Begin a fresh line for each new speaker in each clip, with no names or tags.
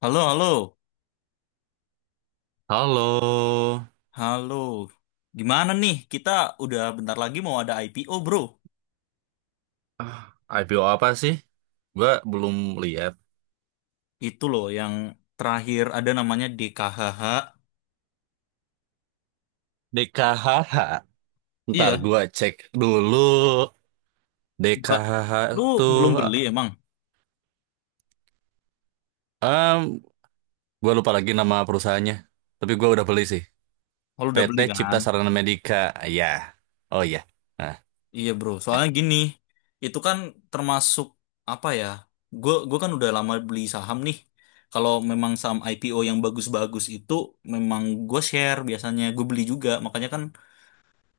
Halo, halo,
Halo,
halo. Gimana nih? Kita udah bentar lagi mau ada IPO, bro.
Ah, IPO apa sih? Gua belum lihat.
Itu loh yang terakhir ada namanya DKHH.
DKHH. Ntar
Iya,
gua cek dulu.
buka.
DKHH
Lu belum
tuh,
beli emang?
em, gua lupa lagi nama perusahaannya. Tapi gua udah beli sih.
Oh, lu udah
PT
beli
Cipta
kan?
Sarana Medika. Ya, oh iya. Nah,
Iya, bro. Soalnya gini, itu kan termasuk apa ya? Gue kan udah lama beli saham nih. Kalau memang saham IPO yang bagus-bagus itu memang gue share biasanya gue beli juga. Makanya kan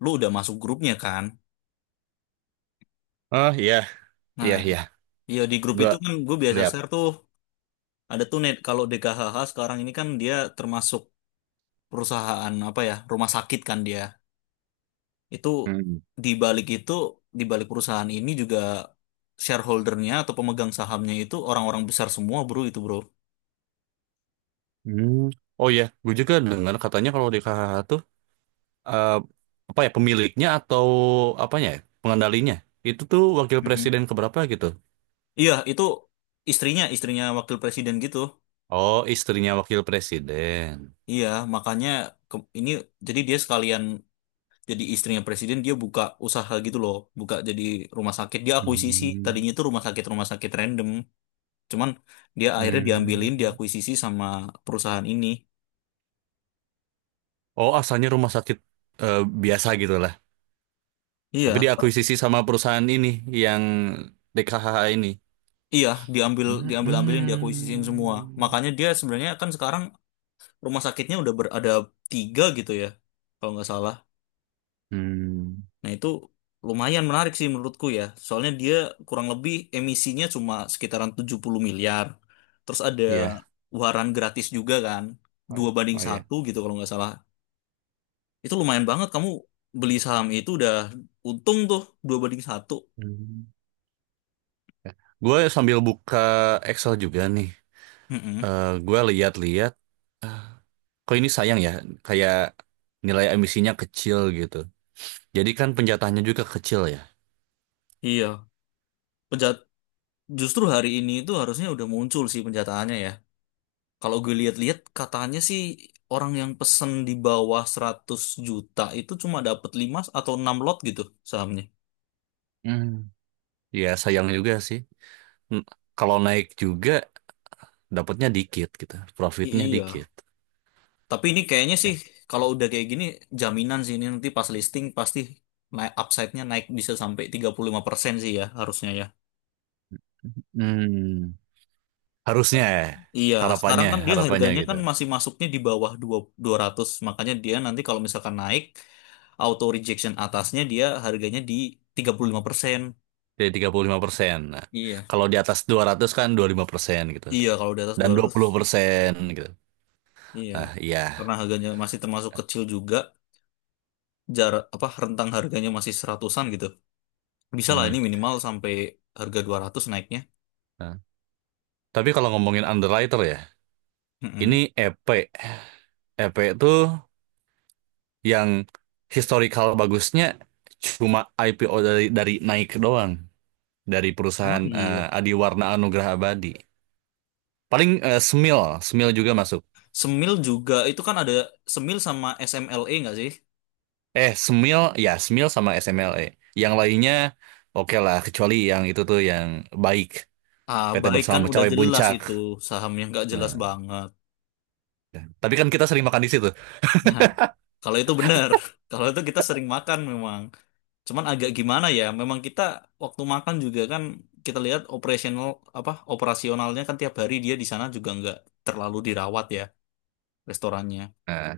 lu udah masuk grupnya kan?
oh iya,
Nah,
iya iya.
iya di grup
Gua
itu kan gue biasa
lihat.
share tuh, ada tuh net, kalau DKHH sekarang ini kan dia termasuk perusahaan apa ya, rumah sakit kan dia. Itu
Hmm.
di balik itu, di balik perusahaan ini juga shareholdernya atau pemegang sahamnya itu orang-orang besar semua bro, itu bro.
Hmm. Oh iya, gue juga dengar katanya kalau DKHH tuh eh, apa ya pemiliknya atau apanya ya, pengendalinya itu tuh wakil
Mm-mm.
presiden keberapa gitu.
Iya, itu istrinya istrinya wakil presiden gitu.
Oh, istrinya wakil presiden.
Iya makanya ini, jadi dia sekalian, jadi istrinya presiden dia buka usaha gitu loh, buka jadi rumah sakit, dia akuisisi
Hmm.
tadinya itu rumah sakit random. Cuman dia akhirnya diambilin,
Hmm.
diakuisisi sama perusahaan ini.
Oh, asalnya rumah sakit eh, biasa gitu lah, tapi
Iya
diakuisisi sama perusahaan ini, yang DKHH ini.
iya diambil diambil ambilin
Hmm.
diakuisisiin semua. Makanya dia sebenarnya kan sekarang rumah sakitnya udah ada tiga gitu ya kalau nggak salah.
Hmm.
Nah, itu lumayan menarik sih menurutku ya. Soalnya dia kurang lebih emisinya cuma sekitaran 70 miliar. Terus ada
Iya,
waran gratis juga kan.
oh
Dua
ya
banding
oh ya.
satu gitu kalau nggak salah. Itu lumayan banget, kamu beli saham itu udah untung tuh 2-1.
Hmm. Gue sambil buka Excel juga nih.
Mm-mm.
Gue lihat-lihat, kok ini sayang ya, kayak nilai emisinya kecil gitu. Jadi kan penjatahannya juga kecil ya.
Iya. Penjat Justru hari ini itu harusnya udah muncul sih penjataannya ya. Kalau gue lihat-lihat katanya sih orang yang pesen di bawah 100 juta itu cuma dapat 5 atau 6 lot gitu sahamnya.
Hmm. Ya sayang juga sih. N- Kalau naik juga dapatnya dikit gitu,
I-
profitnya
Iya.
dikit.
Tapi ini kayaknya sih
Ya.
kalau udah kayak gini, jaminan sih ini nanti pas listing pasti naik, upside-nya naik bisa sampai 35% sih ya, harusnya ya.
Hmm. Harusnya ya,
Iya, sekarang
harapannya,
kan dia
harapannya
harganya
gitu.
kan masih masuknya di bawah dua dua ratus, makanya dia nanti kalau misalkan naik, auto rejection atasnya dia harganya di 35%.
Jadi 35%. Nah,
Iya.
kalau di atas 200 kan 25% gitu.
Iya, kalau di atas
Dan
dua
dua
ratus
puluh persen gitu.
iya.
Ah, iya.
Karena harganya masih termasuk kecil juga, jarak apa rentang harganya masih seratusan gitu. Bisa lah
Hmm.
ini minimal sampai harga 200 naiknya.
Nah, tapi kalau ngomongin underwriter ya, ini
Mm-mm.
EP. EP itu yang historical bagusnya cuma IPO dari Nike doang, dari
Emang
perusahaan
iya.
Adiwarna Anugrah Abadi. Paling Smil, Smil juga masuk.
Semil juga itu kan ada, Semil sama SMLE nggak sih?
Smil, ya Smil sama SMLE. Yang lainnya oke lah, kecuali yang itu tuh yang baik,
Ah,
PT
baik
Bersama
kan udah
Mencapai
jelas
Puncak.
itu saham yang nggak jelas
Nah,
banget.
tapi kan kita sering makan di situ.
Nah, kalau itu benar. Kalau itu kita sering makan memang. Cuman agak gimana ya? Memang kita waktu makan juga kan kita lihat operasional, apa, operasionalnya kan tiap hari dia di sana juga nggak terlalu dirawat ya restorannya.
Nah,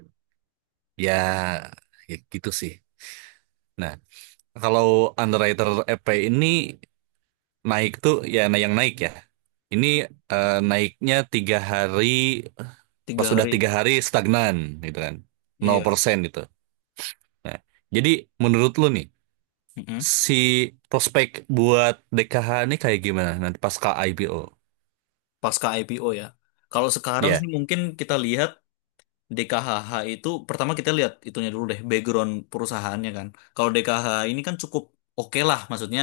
ya, ya gitu sih. Nah, kalau underwriter EP ini naik tuh ya, nah yang naik ya. Ini naiknya 3 hari. Pas
Tiga
sudah
hari.
3 hari stagnan gitu kan, nol
Iya.
persen gitu, nah, jadi menurut lu nih,
Mm-mm.
si prospek buat DKH ini kayak gimana nanti pasca IPO
Pasca IPO ya. Kalau sekarang sih
ya?
mungkin kita lihat DKHH itu, pertama kita lihat itunya dulu deh, background perusahaannya kan. Kalau DKH ini kan cukup oke lah, maksudnya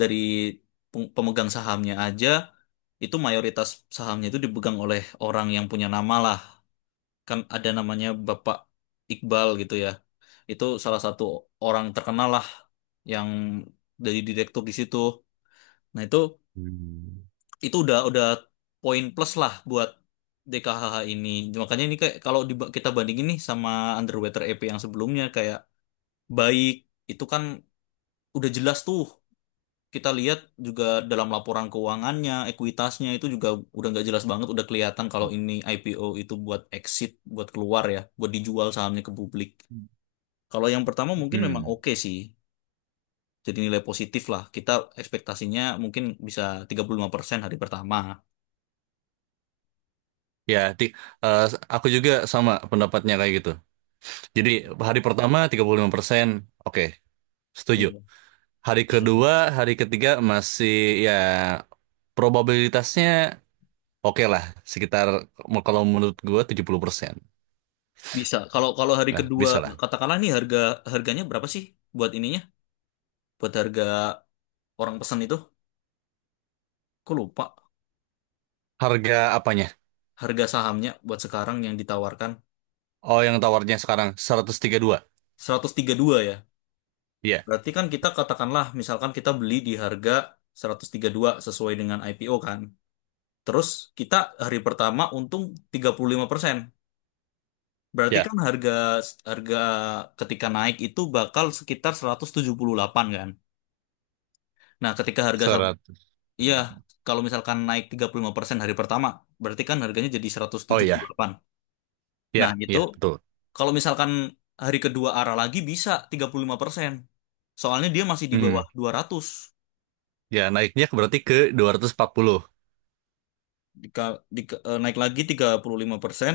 dari pemegang sahamnya aja, itu mayoritas sahamnya itu dipegang oleh orang yang punya nama lah. Kan ada namanya Bapak Iqbal gitu ya. Itu salah satu orang terkenal lah yang dari direktur di situ. Nah itu
Hmm.
itu udah poin plus lah buat DKHH ini. Makanya ini kayak kalau kita bandingin nih sama Underwater EP yang sebelumnya, kayak baik itu kan udah jelas tuh. Kita lihat juga dalam laporan keuangannya, ekuitasnya itu juga udah nggak jelas banget, udah kelihatan kalau ini IPO itu buat exit, buat keluar ya, buat dijual sahamnya ke publik. Kalau yang pertama mungkin memang
Hmm.
oke sih. Jadi nilai positif lah. Kita ekspektasinya mungkin bisa 35% hari pertama.
ya ti eh, aku juga sama pendapatnya kayak gitu, jadi hari pertama 35%. Oke, setuju.
Iya,
Hari
bisa sih.
kedua, hari ketiga masih ya, probabilitasnya oke lah. Sekitar, kalau menurut gue 70%.
Bisa. Kalau kalau hari
Nah,
kedua,
bisa lah.
katakanlah nih harganya berapa sih buat ininya? Buat harga orang pesan itu? Aku lupa
Harga apanya?
harga sahamnya buat sekarang yang ditawarkan
Oh, yang tawarnya sekarang 132.
132 ya.
Iya,
Berarti kan kita katakanlah misalkan kita beli di harga 132 sesuai dengan IPO kan. Terus kita hari pertama untung 35%. Berarti
ya.
kan harga harga ketika naik itu bakal sekitar 178 kan. Nah, ketika harga.
seratus
Iya, kalau misalkan naik 35% hari pertama, berarti kan harganya jadi
Oh iya,
178. Nah,
ya,
itu
ya, betul.
kalau misalkan hari kedua arah lagi, bisa 35%. Soalnya dia masih di
Hmm,
bawah 200.
ya naiknya berarti ke 240.
Dika, dika- eh, Naik lagi 35%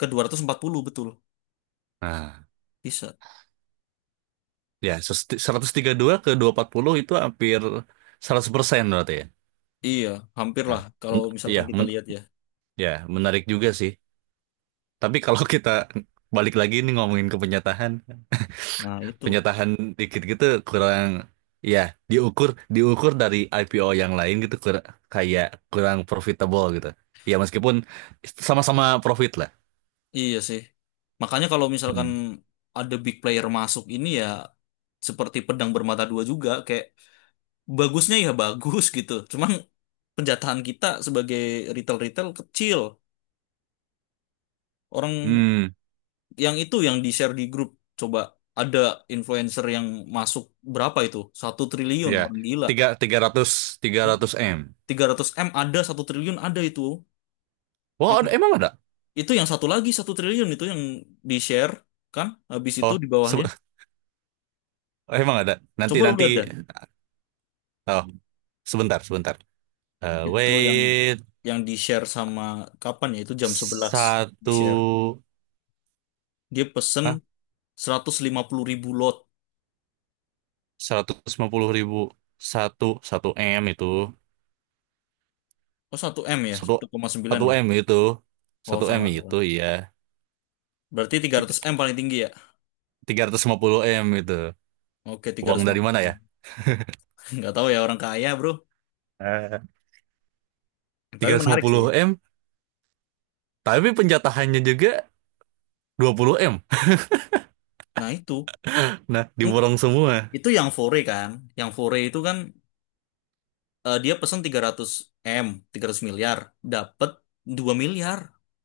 ke 240, betul.
Nah,
Bisa.
ya 132 ke 240 itu hampir 100% berarti ya.
Iya, hampir
Nah,
lah kalau
men- ya,
misalkan kita
men-
lihat ya.
ya, menarik juga sih. Tapi kalau kita balik lagi nih ngomongin ke penyatahan,
Nah, itu.
penyatahan dikit gitu, kurang ya, diukur diukur dari IPO yang lain gitu, kayak kurang profitable gitu. Ya meskipun sama-sama profit lah.
Iya sih. Makanya kalau misalkan
Hmm.
ada big player masuk ini ya, seperti pedang bermata dua juga, kayak, bagusnya ya bagus gitu. Cuman penjatahan kita sebagai retail-retail kecil. Orang
Hmm,
yang itu, yang di-share di grup. Coba ada influencer yang masuk, berapa itu? 1 triliun,
ya.
orang gila.
Tiga Tiga ratus tiga ratus M.
Tiga ratus m ada, 1 triliun ada itu.
Wah,
Yang,
emang ada?
itu yang satu lagi, 1 triliun itu yang di-share kan? Habis itu
Oh,
di bawahnya.
sebe- emang ada. Nanti
Coba lu
nanti.
lihat dah.
Oh, sebentar sebentar. Eh,
Itu yang
wait
di-share sama, kapan ya? Itu jam 11
satu.
di-share. Dia pesen 150.000 lot.
150.000, satu satu m itu,
Oh 1 m ya,
satu
1,9
satu
ya.
m itu,
Oh
satu m
salah
itu
salah.
iya.
Berarti 300 m paling tinggi ya?
Tiga ratus lima puluh m itu,
Oke,
uang dari mana
350.
ya?
Nggak tahu ya, orang kaya bro.
Eh. Tiga
Tapi
ratus lima
menarik
puluh
sih.
m, tapi penjatahannya juga 20 M,
Nah itu.
nah
Hmm,
diborong semua.
itu yang fore kan. Yang fore itu kan dia pesen 300 m, 300 miliar. Dapat 2 miliar.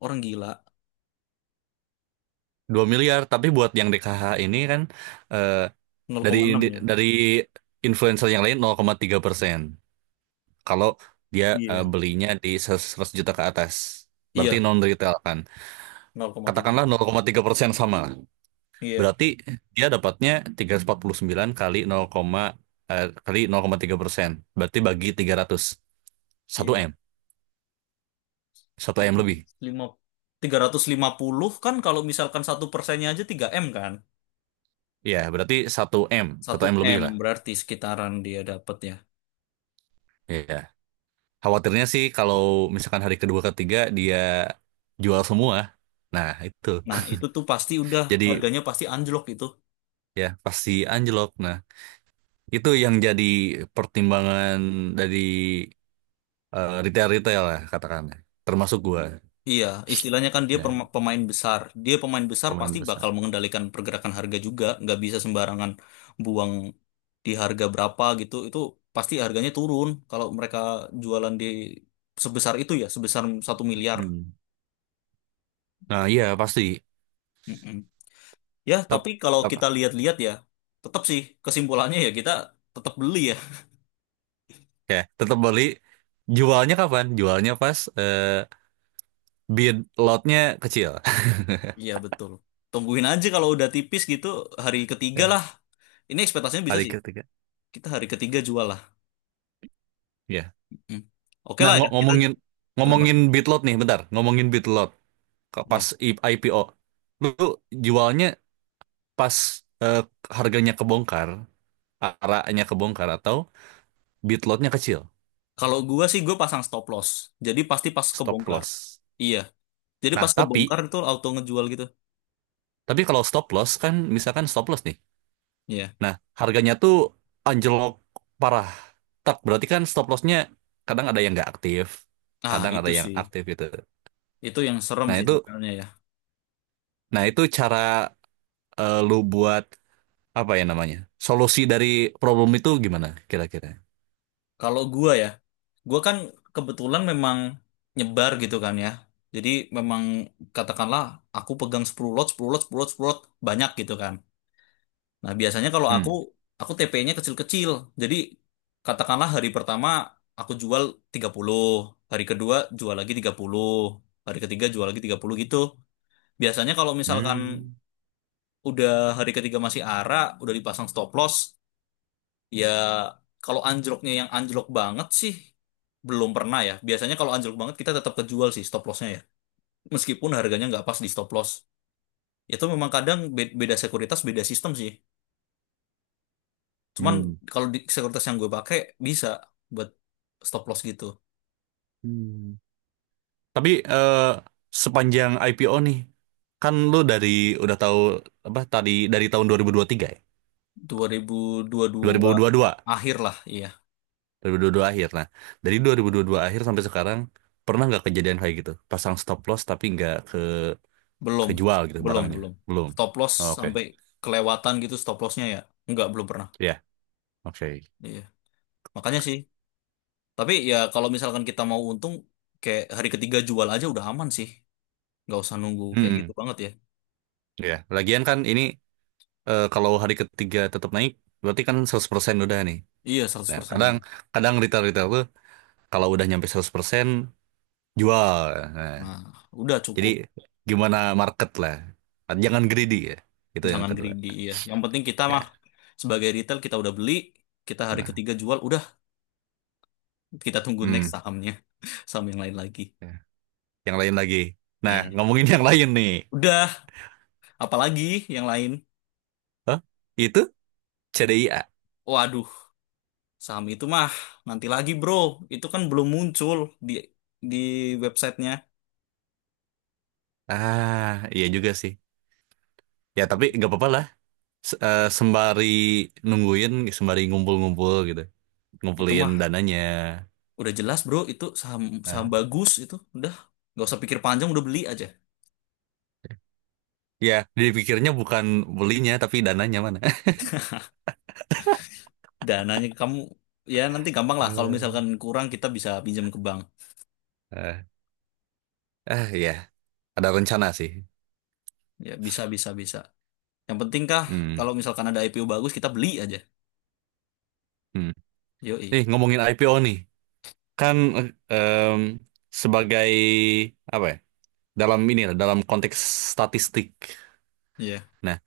Orang gila.
2 miliar tapi buat yang DKH ini kan, eh,
Nol
dari
koma enam ya.
dari influencer yang lain nol koma tiga persen. Kalau dia
Iya.
belinya di 100 juta ke atas, berarti
Iya,
non retail kan,
0,3.
katakanlah 0,3% sama.
Iya,
Berarti dia dapatnya 349 kali 0, kali 0,3%. Berarti bagi 300.
iya.
1M. Satu m, satu M lebih.
Lima- Tiga ratus lima lima puluh kan, kalau misalkan satu persennya aja 3 m kan.
Ya, berarti satu m, satu
Satu
m lebih
M
lah.
berarti sekitaran dia dapatnya.
Ya. Khawatirnya sih kalau misalkan hari kedua ketiga dia jual semua. Nah, itu.
Nah, itu tuh pasti udah,
Jadi
harganya pasti anjlok itu.
ya pasti anjlok. Nah, itu yang jadi pertimbangan dari retail-retail lah, katakanlah. Termasuk gua.
Iya, istilahnya kan dia
Ya,
pemain besar. Dia pemain besar
pemain
pasti
besar.
bakal mengendalikan pergerakan harga juga. Nggak bisa sembarangan buang di harga berapa gitu. Itu pasti harganya turun kalau mereka jualan di sebesar itu ya, sebesar 1 miliar.
Hmm. Nah, iya pasti.
Mm-mm. Ya,
Tet
tapi kalau
apa?
kita lihat-lihat ya, tetap sih kesimpulannya ya, kita tetap beli ya.
Ya, tetap beli. Jualnya kapan? Jualnya pas bid lotnya kecil.
Iya betul. Tungguin aja kalau udah tipis gitu, hari ketiga
Ya,
lah. Ini ekspektasinya bisa
hari
sih.
ketiga.
Kita hari ketiga jual lah.
Ya.
Hmm. Oke
Nah,
lah ya. Kita
ngomongin
kenapa?
ngomongin bid lot nih, bentar. Ngomongin bid lot. Pas
Iya.
IPO. Lu jualnya pas eh, harganya kebongkar, arahnya kebongkar atau bid lotnya kecil.
Kalau gua sih gua pasang stop loss. Jadi pasti pas
Stop
kebongkar.
loss.
Iya. Jadi
Nah,
pas kebongkar itu auto ngejual gitu.
tapi kalau stop loss kan misalkan stop loss nih.
Iya.
Nah, harganya tuh anjlok parah. Tak berarti kan stop lossnya kadang ada yang nggak aktif,
Ah
kadang ada
itu
yang
sih.
aktif gitu.
Itu yang serem
Nah
sih
itu,
sebenarnya ya.
nah itu cara lu buat apa ya namanya? Solusi dari problem itu gimana kira-kira?
Kalau gua ya, gua kan kebetulan memang nyebar gitu kan ya. Jadi memang katakanlah aku pegang 10 lot, 10 lot, 10 lot, 10 lot, banyak gitu kan. Nah, biasanya kalau aku,
Hmm.
aku TP-nya kecil-kecil. Jadi, katakanlah hari pertama aku jual 30, hari kedua jual lagi 30, hari ketiga jual lagi 30 gitu. Biasanya kalau misalkan
Hmm.
udah hari ketiga masih arah udah dipasang stop loss, ya kalau anjloknya, yang anjlok banget sih belum pernah ya. Biasanya kalau anjlok banget kita tetap kejual sih stop lossnya ya. Meskipun harganya nggak pas di stop loss. Itu memang kadang beda sekuritas, beda sistem sih. Cuman
Hmm.
kalau di sekuritas yang gue pakai bisa buat stop loss gitu.
Hmm. Tapi sepanjang IPO nih, kan lu dari udah tahu apa tadi dari tahun 2023 ya?
2022
2022.
akhir lah, iya.
2022 akhir. Nah, dari 2022 akhir sampai sekarang pernah nggak kejadian kayak gitu? Pasang stop loss tapi nggak
Belum,
kejual gitu
belum,
barangnya.
belum.
Belum.
Stop loss
Oh, oke.
sampai kelewatan gitu stop lossnya ya. Enggak, belum pernah.
Ya, oke.
Iya. Makanya sih. Tapi ya kalau misalkan kita mau untung, kayak hari ketiga jual aja udah aman sih. Nggak usah nunggu kayak gitu
Hmm.
banget ya.
Ya, lagian kan ini kalau hari ketiga tetap naik berarti kan 100% udah nih.
Iya, seratus
Nah,
persen
kadang
untung.
kadang retail-retail tuh kalau udah nyampe 100% jual. Nah,
Nah, udah
jadi
cukup.
gimana market lah. Jangan greedy ya. Itu yang
Jangan
kedua.
greedy, iya. Yang penting kita mah
Ya.
sebagai retail kita udah beli, kita hari
Nah,
ketiga jual, udah. Kita tunggu
hmm.
next sahamnya. Saham yang lain lagi.
Ya. Yang lain lagi. Nah,
Iya.
ngomongin yang lain nih.
Udah, apalagi yang lain?
Hah? Itu CDIA.
Waduh, saham itu mah nanti lagi bro. Itu kan belum muncul di di websitenya.
Ah, iya juga sih. Ya, tapi nggak apa-apa lah. Sembari nungguin, sembari ngumpul-ngumpul gitu.
Itu
Ngumpulin
mah
dananya.
udah jelas bro, itu saham saham
Nah,
bagus itu. Udah, nggak usah pikir panjang, udah beli aja.
ya, dipikirnya bukan belinya, tapi dananya mana.
Dananya kamu ya nanti gampang lah. Kalau misalkan
Hmm.
kurang kita bisa pinjam ke bank.
Ah, ah, ya. Ada rencana sih.
Ya bisa bisa bisa. Yang penting kah
Hmm.
kalau misalkan ada IPO bagus kita beli aja.
Hmm.
Yoi.
Nih, ngomongin IPO nih. Kan sebagai, apa ya, dalam ini lah, dalam konteks statistik.
Iya,
Nah,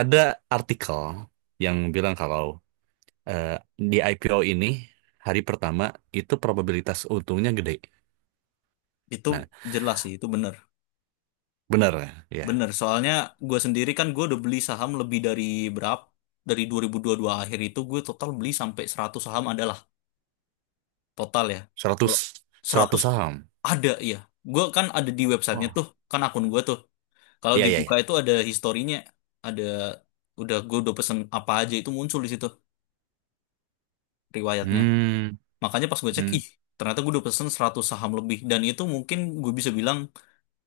ada artikel yang bilang kalau eh, di IPO ini hari pertama itu probabilitas untungnya gede.
itu
Nah,
jelas sih, itu benar.
benar ya.
Bener, soalnya gue sendiri kan, gue udah beli saham lebih dari berapa? Dari 2022 akhir itu gue total beli sampai 100 saham adalah total ya. Kalau
100
100
100 saham.
ada ya. Gue kan ada di websitenya
Wah.
tuh, kan akun gue tuh. Kalau
Iya, iya,
dibuka
iya.
itu ada historinya, ada, udah gue udah pesen apa aja itu muncul di situ, riwayatnya.
Hmm.
Makanya pas gue cek,
Hmm.
ih ternyata gue udah pesen 100 saham lebih. Dan itu mungkin gue bisa bilang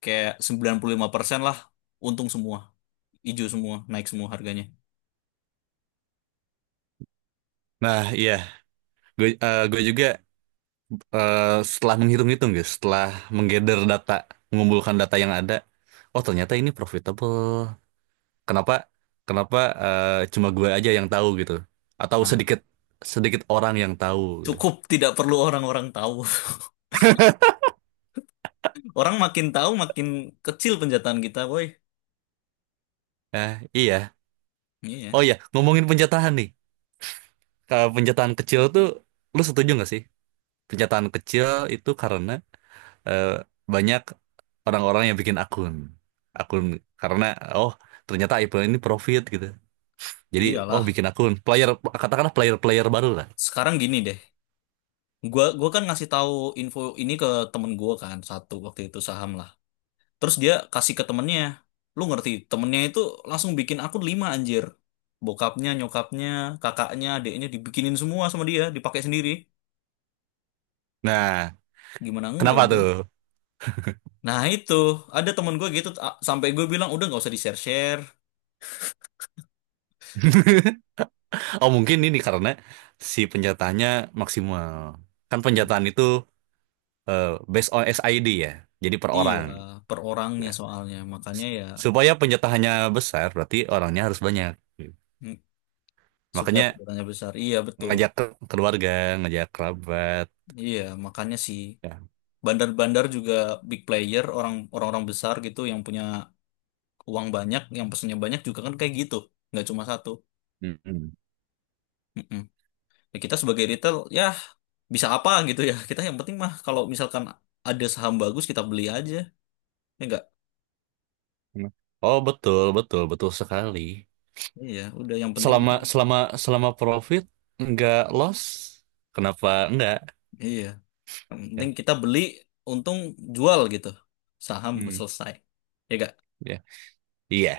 kayak 95% lah untung semua, hijau semua, naik semua harganya.
Nah, iya. Gue juga eh, setelah menghitung-hitung guys, setelah menggather data, mengumpulkan data yang ada, oh ternyata ini profitable. Kenapa Kenapa eh, cuma gue aja yang tahu gitu atau
Nah.
sedikit sedikit orang yang tahu. Gitu.
Cukup tidak perlu orang-orang tahu. Orang makin tahu makin kecil penjataan kita, boy.
Nah, iya.
Iya,
Oh iya, ngomongin penjatahan nih. Kalau penjataan kecil tuh lu setuju nggak sih? Penjataan kecil itu karena eh, banyak orang-orang yang bikin akun. Akun karena oh ternyata IPL ini profit gitu. Jadi oh bikin
iyalah.
akun player, katakanlah player-player baru lah.
Sekarang gini deh. Gua kan ngasih tahu info ini ke temen gua kan, satu waktu itu saham lah. Terus dia kasih ke temennya. Lu ngerti, temennya itu langsung bikin akun 5 anjir. Bokapnya, nyokapnya, kakaknya, adiknya dibikinin semua sama dia, dipakai sendiri.
Nah,
Gimana enggak,
kenapa
bro?
tuh?
Nah itu, ada temen gue gitu, sampai gue bilang udah nggak usah di-share-share.
Oh mungkin ini karena si penjataannya maksimal. Kan penjataan itu eh, based on SID ya. Jadi per
Iya,
orang.
per orangnya
Nah,
soalnya. Makanya ya
supaya penjatahannya besar berarti orangnya harus banyak.
mm, supaya
Makanya
perusahaannya besar. Iya, betul.
ngajak ke keluarga, ngajak kerabat.
Iya, makanya sih
Ya.
bandar-bandar juga big player, orang-orang besar gitu yang punya uang banyak, yang pesennya banyak juga kan kayak gitu. Nggak cuma satu.
Mm-mm.
Mm-mm. Ya, kita sebagai retail ya bisa apa gitu ya. Kita yang penting mah kalau misalkan ada saham bagus kita beli aja. Ya enggak?
Oh betul, betul, betul sekali.
Iya, udah yang penting
Selama
kita,
selama Selama profit nggak loss, kenapa enggak?
iya, yang
Ya.
penting kita beli untung jual gitu. Saham
Hmm,
selesai. Ya enggak?
ya. Iya,